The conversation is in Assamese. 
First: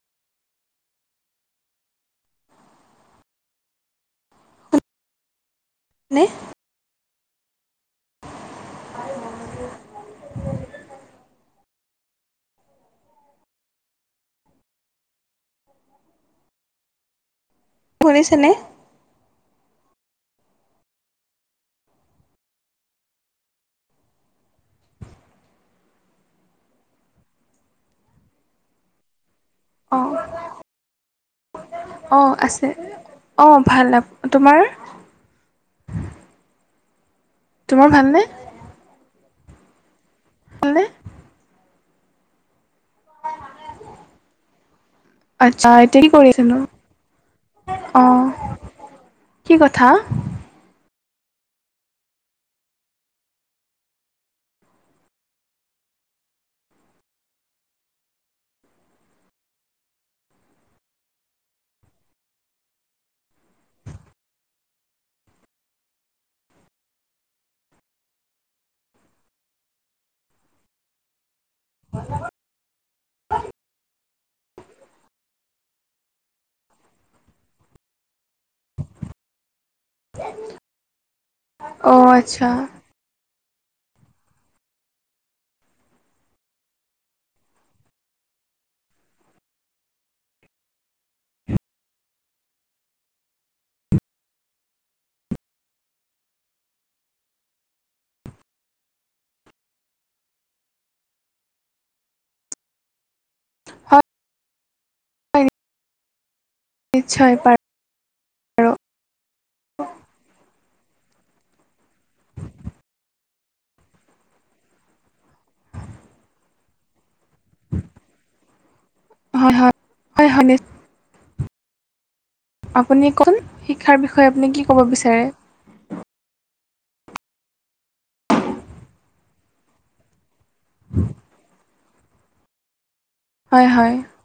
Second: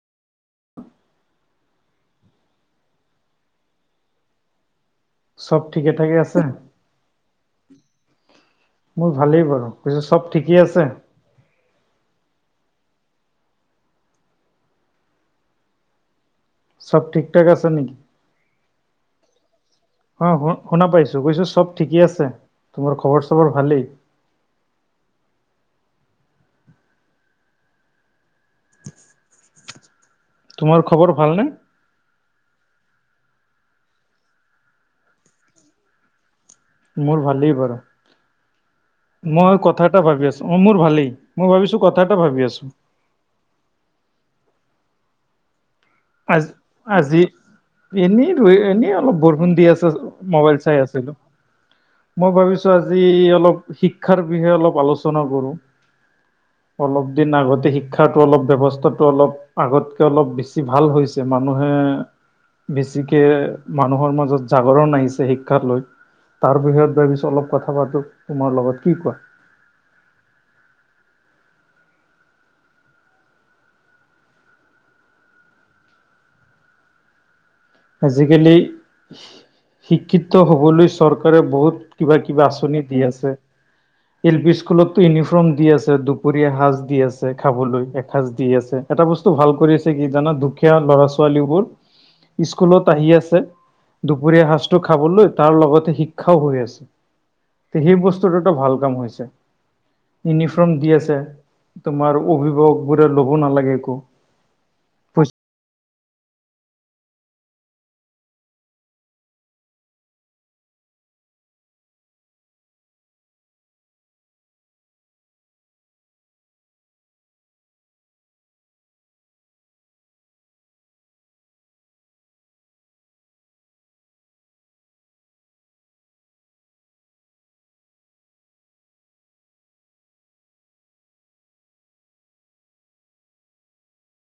চব ঠিকে থাকে নে আছে মোৰ ভালেই বাৰু কৈছো চব ঠিকেই আছে [unintelligible] চব ঠিক ঠাক আছে নি শুনিছেনে অ শু শুনা পাইছো কৈছো চব ঠিকেই আছে তোমাৰ খবৰ চবৰ ভালেই অ তোমাৰ খবৰ ভালনে অঁ আছে অঁ ভাল তোমাৰ মোৰ ভালেই বাৰু। তোমাৰ ভালনে মই কথা এটা ভাবি আছো ম মোৰ ভালনে ভালেই মই ভাবিছো কথা এটা ভাবি আছো আচ্ছা এতিয়া কৰি আজ আছেনো আজি অ এনেই ই এনেই অলপ কি বৰষুণ দি কথা আছে মোবাইল চাই আছিলো মই ভাবিছো আজি অলপ শিক্ষাৰ বিষয়ে অলপ আলোচনা কৰো অলপ দিন আগতে শিক্ষা অলপ ব্যৱস্থাটো অলপ আগতকে অলপ বেছি ভাল হৈছে মানুহে বেছিকে মানুহৰ মাজত জাগৰণ আহিছে শিক্ষাক লৈ তাৰ বিষয়ত ভাবিছো অলপ কথা পাতো তোমাৰ লগত কি কোৱা [unintelligible] আজিকালি শিক্ষিত হবলৈ চৰকাৰে অ বহুত আচ্ছা কিবা-কিবা আঁচনি দি আছে। এল পি স্কুলতো ইউনিফৰ্ম দি আছে দুপৰীয়া সাঁজ দি আছে খাবলৈ এসাঁজ দি আছে। এটা বস্তু ভাল কৰি আছে কি জানা দুখীয়া ল'ৰা-ছোৱালীবোৰ। স্কুলত আহি আছে দুপৰীয়া সাঁজটো খাবলৈ তাৰ লগতে শিক্ষাও হৈ আছে। তে সেই বস্তুটোতো ভাল কাম হৈছে। ইউনিফৰ্ম দি আছে তোমাৰ অভিভাৱকবোৰে ল'ব নালাগে হয় একো। হয় নিশ্চয় পায়। হুম হুম। হয় হয়, হয় হয়, নিশ আপুনি কোন শিক্ষাৰ বিষয়ে আপুনি কি ক'ব বিচাৰে। হু উ উ। হয় হয়।